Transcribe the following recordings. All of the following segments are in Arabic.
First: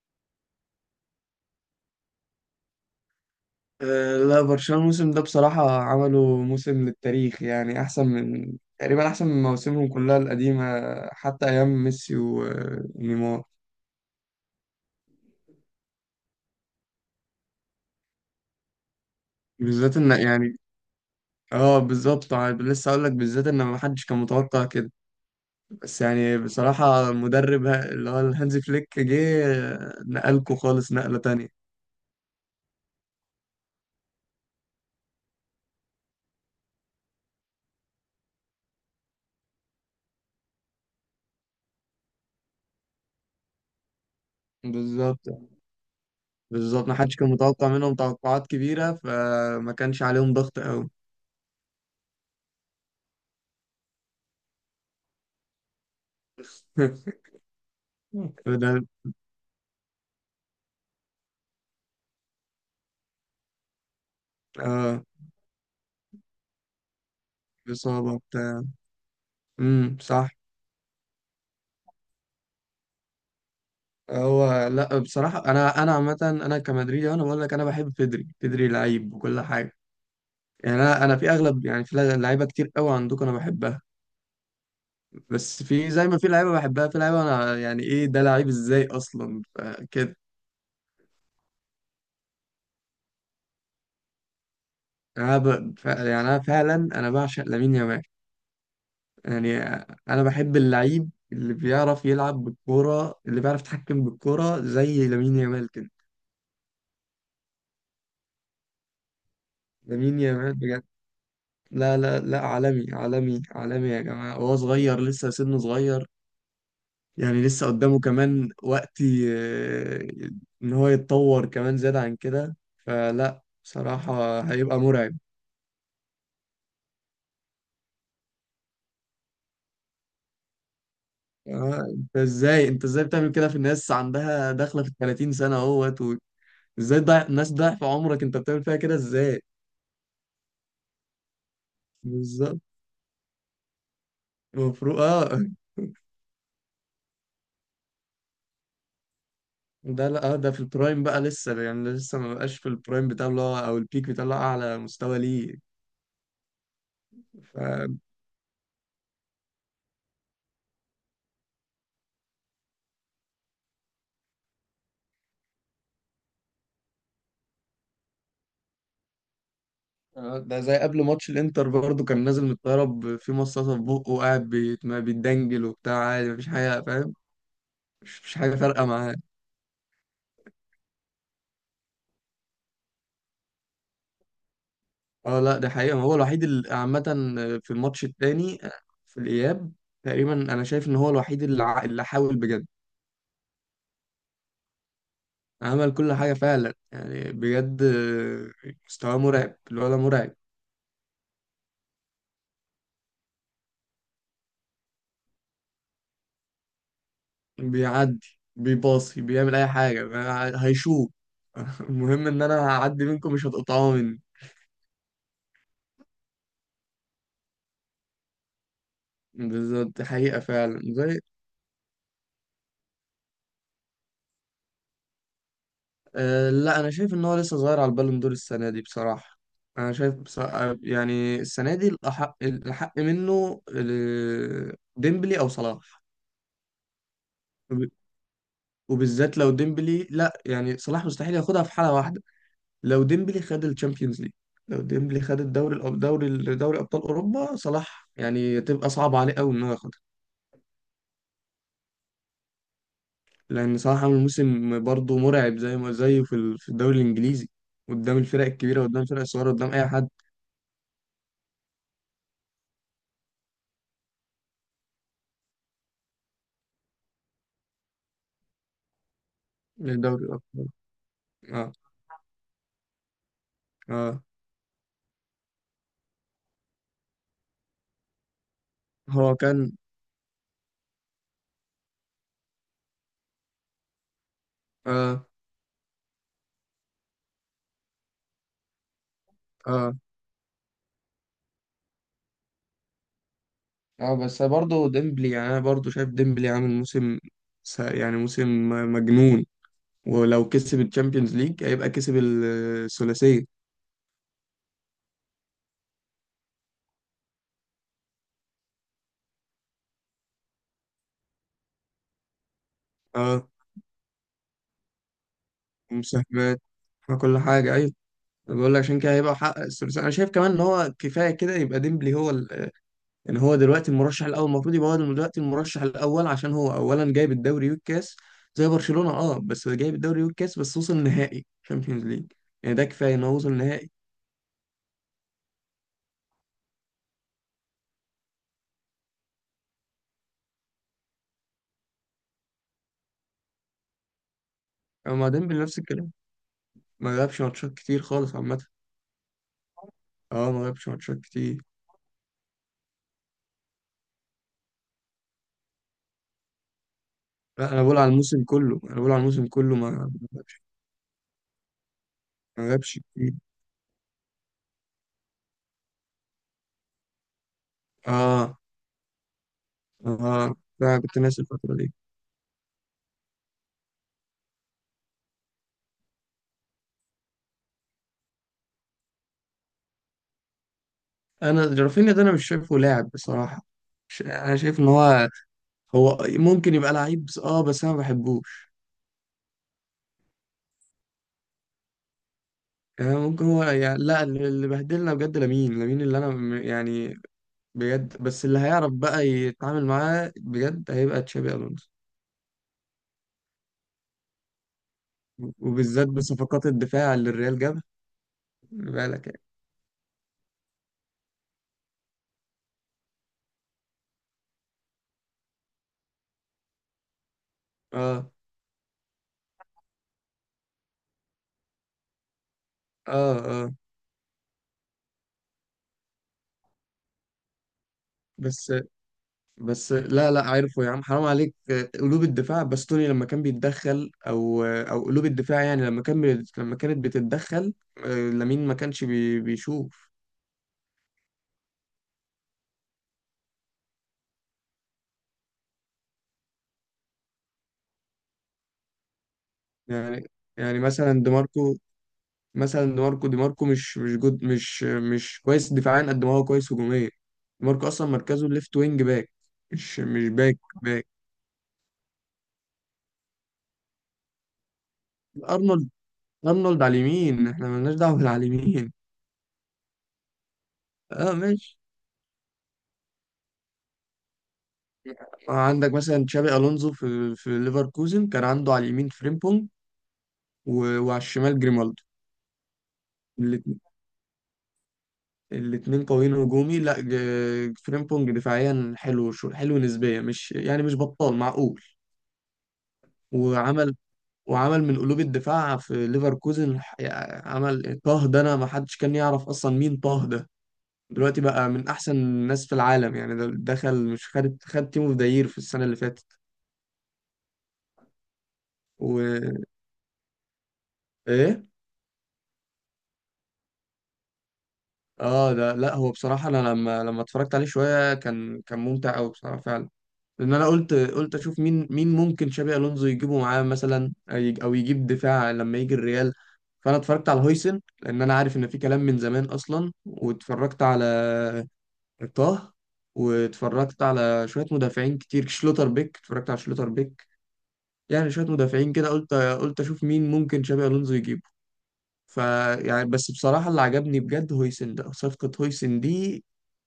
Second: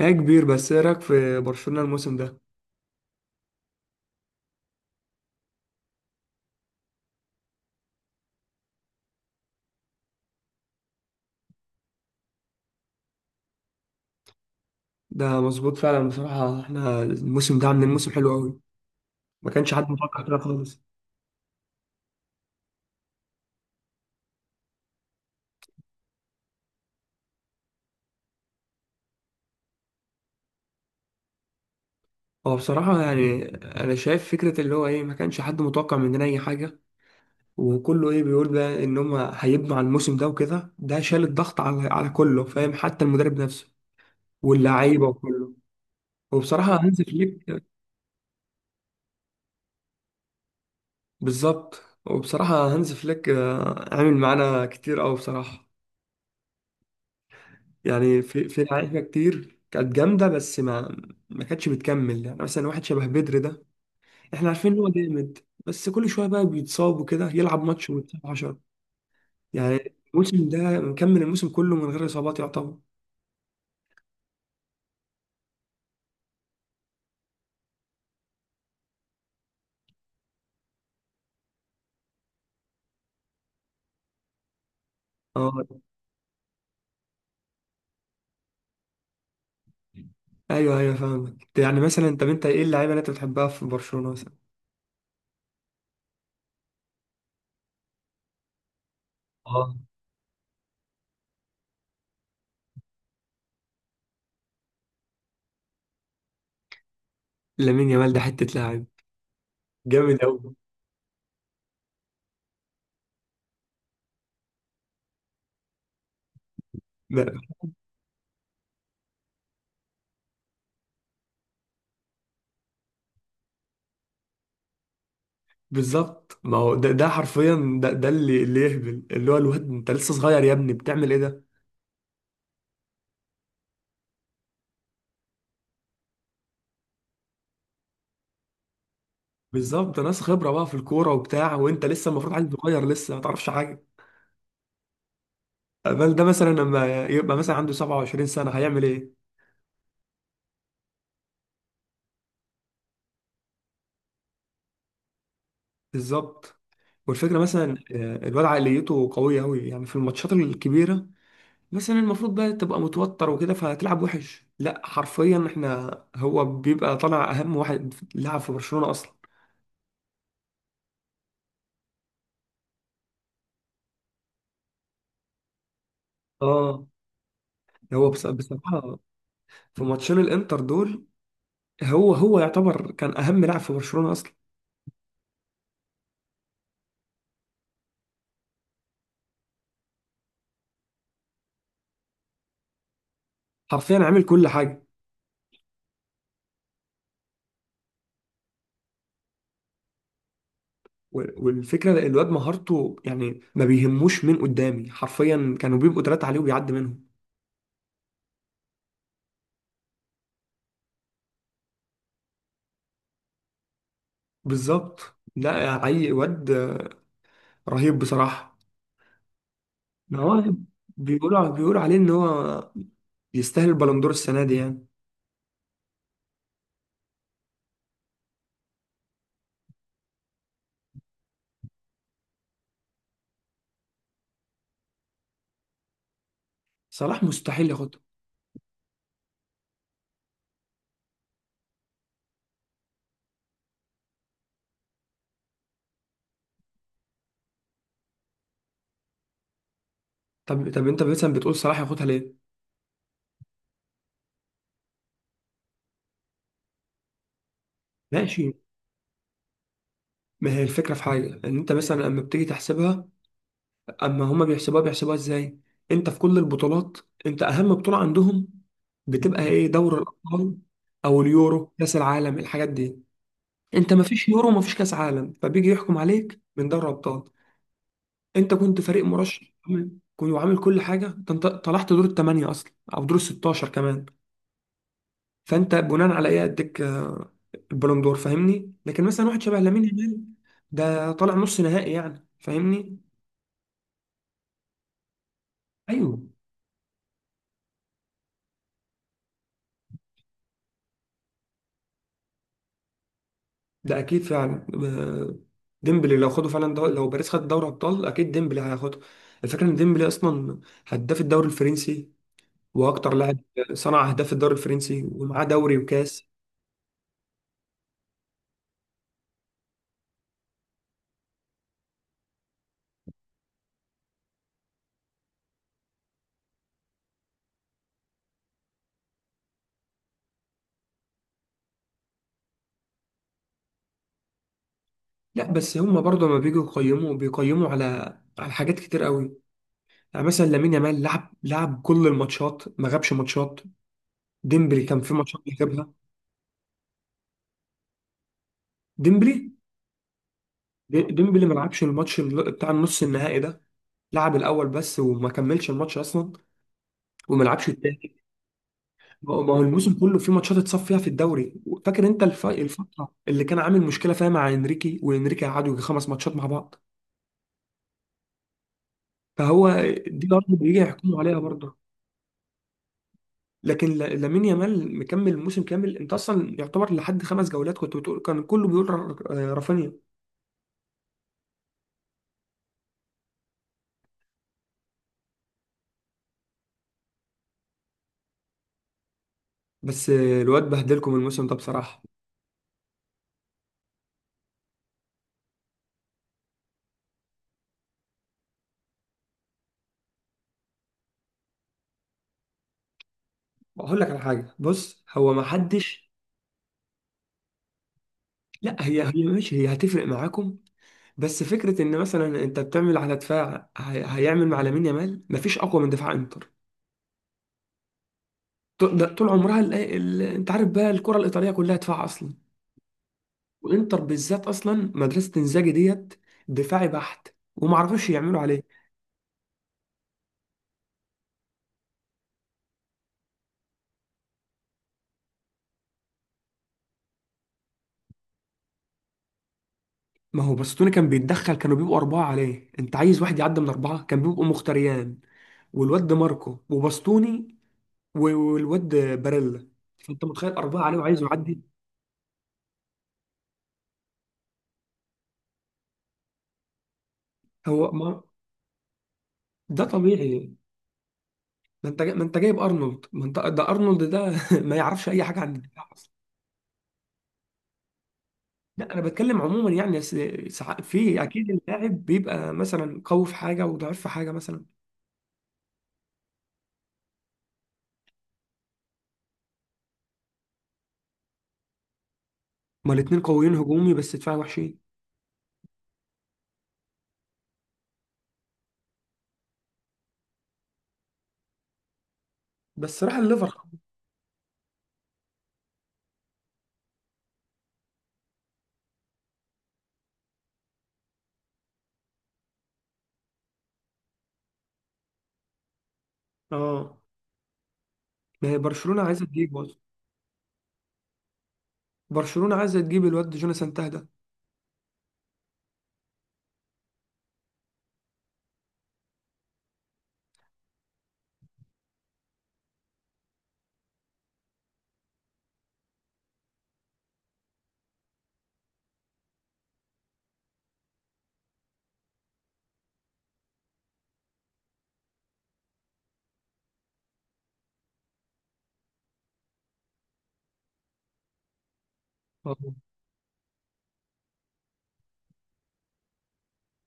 هي كبير، بس ايه رايك في برشلونة الموسم ده؟ لا، برشلونة الموسم ده بصراحة عملوا موسم للتاريخ، يعني أحسن من، تقريبا، أحسن من مواسمهم كلها القديمة، حتى أيام ميسي ونيمار. ده مظبوط فعلا. بصراحة احنا الموسم ده عاملين موسم حلو قوي، ما كانش حد بالذات إن متوقع كده يعني، خالص. اه بالظبط. لسه أقول لك، بالذات إن ما حدش كان متوقع كده. بس يعني بصراحة المدرب، اللي هو الهانز فليك، جه. نقلكوا خالص نقلة تانية. هو بصراحة يعني انا شايف فكرة اللي هو ايه، ما كانش حد متوقع مننا اي حاجة، وكله ايه بيقول بقى ان هم هيبنوا على الموسم ده، وكده ده شال الضغط على كله، فاهم؟ حتى المدرب نفسه واللعيبة بالظبط. وكله. وبصراحة بالظبط، ما هانز حدش كان فليك، متوقع منهم توقعات كبيرة، فما كانش عليهم ضغط أوي. بالظبط. وبصراحة هانز فليك عامل معانا كتير قوي بصراحة. يعني في بدل. لعيبه كتير كانت جامده، بس ما كانتش بتكمل. يعني مثلا واحد شبه بدر ده، احنا عارفين ان هو اه. جامد، بس كل شويه بقى بيتصاب وكده، يلعب ماتش إصابة ويتصاب 10. بتاع. يعني صح. الموسم ده مكمل الموسم كله من غير اصابات يعتبر. هو لا، بصراحه انا عامه، انا كمدريدي، انا بقول لك، انا بحب بيدري. بيدري لعيب وكل حاجه. يعني انا في اغلب، يعني في لعيبه كتير قوي عندكم انا بحبها. بس اه، في، زي ما في لعيبه بحبها، في لعيبه انا يعني ايه ده؟ لعيب ازاي اصلا، كده. ايوه ايوه فاهمك. يعني مثلا طب انت ايه اللعيبه اللي انت بتحبها في برشلونه مثلا؟ يعني انا فعلا انا بعشق لامين يامال. يعني اه، انا بحب اللعيب اللي بيعرف يلعب بالكوره، اللي بيعرف يتحكم بالكوره زي لامين يامال كده. لامين يامال ده حته لاعب جامد لامين قوي. يامال، لا لا لا، عالمي عالمي عالمي يا جماعة، هو صغير لسه، سنه صغير. ده، يعني لسه قدامه كمان وقت، إن هو يتطور كمان زيادة عن كده، فلا بصراحة هيبقى مرعب. بالظبط. ما هو ده ده حرفيا ده اللي يهبل، اللي هو الواد انت لسه صغير يا ابني بتعمل ايه ده؟ انت ازاي بتعمل كده في الناس عندها داخلة في ال 30 سنة اهوت ازاي؟ ضيع الناس ضعف عمرك، انت بتعمل فيها كده ازاي؟ بالظبط. ناس خبره بقى في الكوره وبتاع، وانت لسه المفروض عيل بالظبط. صغير لسه ما تعرفش حاجه. المفروض، اه. بل ده مثلا لما يبقى مثلا عنده 27 سنه هيعمل ايه؟ ده لا، ده في البرايم بقى. لسه يعني لسه ما بقاش في البرايم بتاعه، اللي هو او البيك بتاعه، اللي هو اعلى مستوى ليه. بالظبط. والفكره مثلا الواد عقليته قويه قوي، يعني في الماتشات الكبيره مثلا المفروض بقى تبقى متوتر وكده فهتلعب وحش، لا حرفيا احنا، هو بيبقى طالع اهم واحد لعب في برشلونه اصلا. ده زي قبل ماتش الانتر برضه، كان نازل من الطياره، في مصاصه في بقه وقاعد ما بيتدنجل وبتاع، عادي، مفيش حاجه، اه، فاهم؟ هو مش مش حاجه فارقه بصراحه معاه. في ماتشين الانتر دول، هو يعتبر كان اهم لاعب في برشلونه اصلا، اه لا، ده حقيقه، ما هو الوحيد اللي عامه. في الماتش التاني، في الاياب تقريبا، انا شايف ان هو الوحيد اللي، اللي حاول بجد. حرفيا عامل كل حاجه. عمل كل حاجه فعلا يعني بجد. مستواه مرعب، الولد مرعب. والفكرة الواد مهارته يعني ما بيهموش مين قدامي، حرفيا كانوا بيبقوا تلاتة عليه وبيعدي منهم. بيعدي، بيباصي، بيعمل اي حاجه، هيشوط. المهم ان انا هعدي منكم، مش هتقطعوا مني. بالظبط. لا، عي واد رهيب بصراحة. بالظبط، دي ما حقيقة هو فعلا زي. بيقولوا عليه ان هو يستاهل البالندور السنة دي يعني. أه لا، انا شايف ان هو لسه صغير على البالون دور السنه دي، بصراحه. انا شايف بصراحة، يعني السنه دي الاحق، الاحق منه، ديمبلي او صلاح. صلاح مستحيل وب- ياخدها. وبالذات لو ديمبلي. لا يعني صلاح مستحيل ياخدها في حاله واحده، لو ديمبلي خد الشامبيونز ليج. لو ديمبلي خد الدوري، دوري ابطال اوروبا، صلاح يعني تبقى صعب عليه قوي ان هو ياخدها. طب انت مثلا بتقول صلاح ياخدها ليه؟ لان صلاح عامل موسم برضه مرعب، زي ما زيه في في الدوري الانجليزي، قدام الفرق ماشي. الكبيره، قدام الفرق الصغيره، قدام اي حد. ما هي الفكرة في حاجة، ان انت مثلا لما بتيجي تحسبها، اما هما بيحسبوها ازاي؟ انت في كل البطولات، انت اهم بطولة عندهم بتبقى ايه؟ دوري من دوري الابطال الابطال. او اليورو آه. كاس العالم الحاجات دي. انت ما اه. فيش يورو، ما فيش كاس عالم، فبيجي يحكم عليك من دوري ابطال. انت كنت فريق هو مرشح كان. تمام، كنت وعامل كل حاجة، ده انت طلعت دور الثمانية اصلا او دور الستاشر كمان. اه. فانت بناء على ايه اديك البالون دور؟ فاهمني؟ لكن مثلا واحد شبه لامين اه. يامال ده طالع نص نهائي يعني، فاهمني. اه بس برضه ديمبلي يعني، انا برضه شايف ايوه، ديمبلي عامل موسم، يعني موسم مجنون. ولو كسب الشامبيونز ليج هيبقى كسب الثلاثية. ده اكيد فعلا. ديمبلي لو خدوا فعلا لو باريس خد دوري ابطال اكيد ديمبلي هياخده. الفكره ان ديمبلي اصلا هداف الدوري الفرنسي، واكتر لاعب اه، صنع اهداف الدوري الفرنسي، ومعاه دوري وكاس. ومساهمات وكل حاجة، ايوه. بقول لك، عشان كده هيبقى حقق الثلاثية، انا شايف كمان ان هو كفاية كده يبقى ديمبلي هو ال... ان هو دلوقتي المرشح الاول. المفروض يبقى هو دلوقتي المرشح الاول، عشان هو اولا جايب الدوري والكاس. زي برشلونة، اه، بس جايب الدوري والكاس، بس وصل نهائي شامبيونز ليج، يعني ده كفاية ان هو وصل نهائي. لا بس هم برضه لما بيجوا يقيموا بيقيموا على حاجات كتير قوي. يعني مثلا لامين يامال لعب كل الماتشات ما غابش ماتشات. ديمبلي كان في ما ماتشات ديمبلي نفس بيغيبها. الكلام، ما لعبش ماتشات كتير خالص عامة. ديمبلي اه ما لعبش ماتشات ديمبلي ما كتير. لعبش الماتش بتاع النص النهائي ده، لعب الاول بس وما كملش الماتش اصلا وما لعبش لا انا بقول على التاني. الموسم كله، انا بقول على ما هو الموسم ما هو كله ما الموسم ما كله في ماتشات لعبش، اتصف فيها في الدوري. فاكر انت ما لعبش الفتره كتير. اللي كان عامل مشكله فيها مع انريكي، وانريكي قعدوا يجي خمس ماتشات مع بعض، اه. فهو دي اه برضه بيجي لا، يحكموا كنت عليها ناسي الفترة برضه. دي. لكن لامين يامال مكمل موسم كامل، انت اصلا يعتبر لحد خمس جولات كنت بتقول كان كله بيقول رافينيا. انا رافينيا ده انا مش شايفه لاعب بصراحة. انا شايف ان هو، هو ممكن يبقى لعيب، بس اه بس انا ما بحبوش. بس الواد بهدلكم الموسم ده بصراحه. يعني ممكن هو، يعني لا، اللي اللي بهدلنا بجد لامين، لامين، اللي انا يعني بجد. بس اللي هيعرف بقى يتعامل معاه بجد هيبقى تشابي الونسو، اقول لك على حاجه، بص هو ما وبالذات حدش. بصفقات الدفاع اللي الريال جابها. لا خلي هي بالك يعني. ماشي، هي هتفرق معاكم. بس فكره ان مثلا انت بتعمل على دفاع هيعمل مع لامين يامال، مفيش اقوى من دفاع انتر. اه. طول ده طول عمرها انت عارف بقى الكره الايطاليه كلها دفاع اصلا. اه. اه. وانتر بالذات اصلا مدرسه انزاجي ديت، دفاعي بحت، وما عرفوش يعملوا عليه. بس، بس لا لا، عارفه يا عم، حرام عليك. قلوب الدفاع، باستوني لما كان بيتدخل، او او قلوب الدفاع يعني لما كان، لما كانت بتتدخل، لامين ما كانش بيشوف. ما هو باستوني كان بيتدخل، كانوا بيبقوا اربعه عليه، انت عايز واحد يعدي من اربعه؟ كان بيبقوا مختريان والواد دي ماركو وباستوني والواد باريلا، فانت يعني. متخيل يعني اربعه عليه مثلا وعايزه دي يعدي. ماركو، مثلا دي ماركو، دي ماركو مش جود، مش كويس دفاعيا قد ما هو كويس هجوميا. دي ماركو هو اصلا ما مركزه ليفت وينج باك، ده مش طبيعي. باك، باك. ما انت جايب ارنولد، ما انت ده ارنولد ده ما يعرفش اي حاجه عن ارنولد، الدفاع. ارنولد على اليمين، احنا مالناش دعوه بالعلى لا اليمين. انا بتكلم عموما، يعني في اه اكيد ماشي. اللاعب بيبقى مثلا قوي في حاجه وضعيف في حاجه مثلا. عندك مثلا تشابي الونزو في في ليفركوزن كان عنده على اليمين فريمبونج، وعلى الشمال جريمالدو. هما الاثنين قويين هجومي بس دفاعي وحشين. الاثنين قويين هجومي. لا، فريمبونج دفاعيا حلو، شو حلو نسبيا، مش يعني مش بطال، معقول. بس راح الليفر. وعمل، وعمل من قلوب الدفاع في ليفركوزن، يعني عمل طه ده، انا ما حدش كان يعرف اصلا مين طه ده. دلوقتي بقى من احسن الناس في العالم، يعني ده دخل، مش خد، خد تيم اوف ذا يير في السنه اللي فاتت. اه، ما هي برشلونه عايزه تجيب وايه. برضه، برشلونه عايزه تجيب الواد جوناثان تاه ده. اه ده لا، هو بصراحه انا لما اتفرجت عليه شويه، كان ممتع قوي بصراحه فعلا. لان انا قلت، قلت اشوف مين، مين ممكن شابي الونزو يجيبه معاه مثلا، او أو يجيب دفاع لما يجي الريال. فانا اتفرجت على هويسن، لان انا عارف ان في كلام من زمان اصلا، واتفرجت على طه، واتفرجت على شويه مدافعين كتير، شلوتر بيك، اتفرجت على شلوتر بيك. يعني شويه مدافعين كده قلت، قلت اشوف مين ممكن شابي الونزو يجيبه. آه. فيعني، بس بصراحة اللي عجبني بجد هويسن ده، صفقة هويسن دي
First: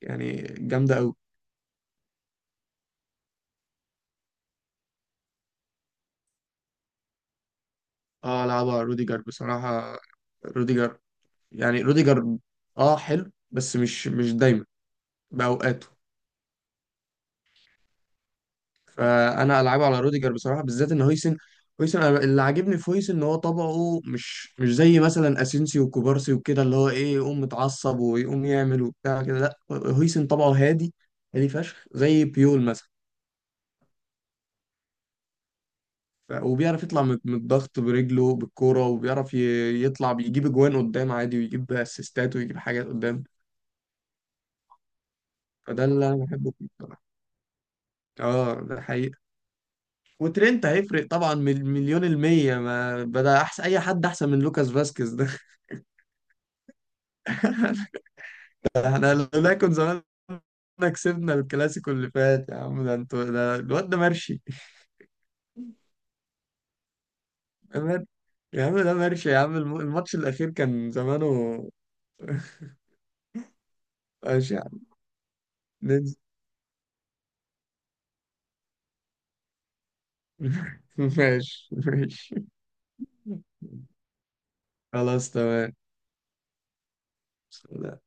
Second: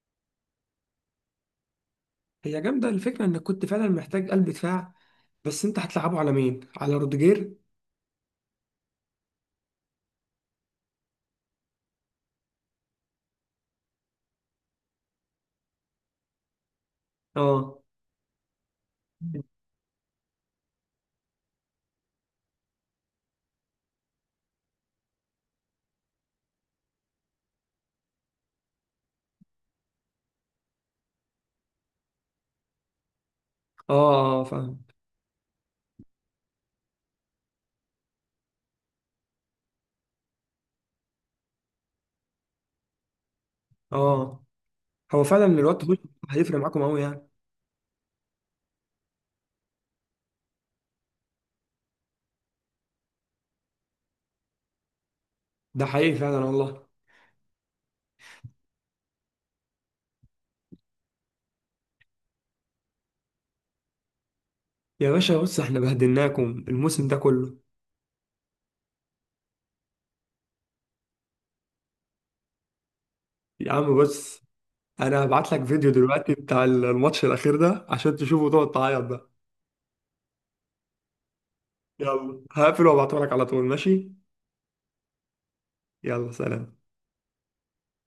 يعني جامدة أوي. هي جامده، الفكره انك كنت فعلا محتاج قلب دفاع، بس انت هتلعبه على مين؟ على روديجير؟ اه لعبها روديجر بصراحة. روديجر. يعني روديجر اه حلو، بس مش دايما، بأوقاته. اه فأنا ألعبه على روديجر بصراحة، بالذات إن هويسن، هويسن أنا اللي عاجبني في هويسن إن هو طبعه مش، مش زي مثلا أسينسي وكوبارسي وكده، اللي هو إيه، يقوم متعصب ويقوم يعمل وبتاع كده. لا، هويسن طبعه هادي، هادي فشخ، زي بيول مثلا. اه اه فاهم. وبيعرف يطلع من الضغط برجله بالكوره، وبيعرف يطلع بيجيب اجوان قدام عادي، ويجيب اسيستات، ويجيب حاجات قدام. اه، هو فعلا الواد فده هوش اللي انا بحبه هيفرق فيه معاكم قوي بصراحه. يعني. اه ده حقيقة. وترينت هيفرق طبعا، مليون المية، ما بدأ أحسن، أي حد أحسن من لوكاس فاسكيز ده. ده حقيقي فعلا والله. احنا لولا كنا زمان كسبنا الكلاسيكو اللي فات، يا عم، ده انتوا، ده الواد ده مرشي. يا باشا بص احنا بهدلناكم الموسم ده كله. أمان. يا عم ده مرشي، يا عم الماتش الأخير كان زمانه. يا عم بص ماشي يا عم. انا هبعت لك فيديو ننزل. دلوقتي بتاع الماتش الاخير ده عشان تشوفه وتقعد تعيط بقى. ماشي، ماشي، يلا هقفل وابعته لك على طول، ماشي؟ خلاص، تمام. يلا سلام.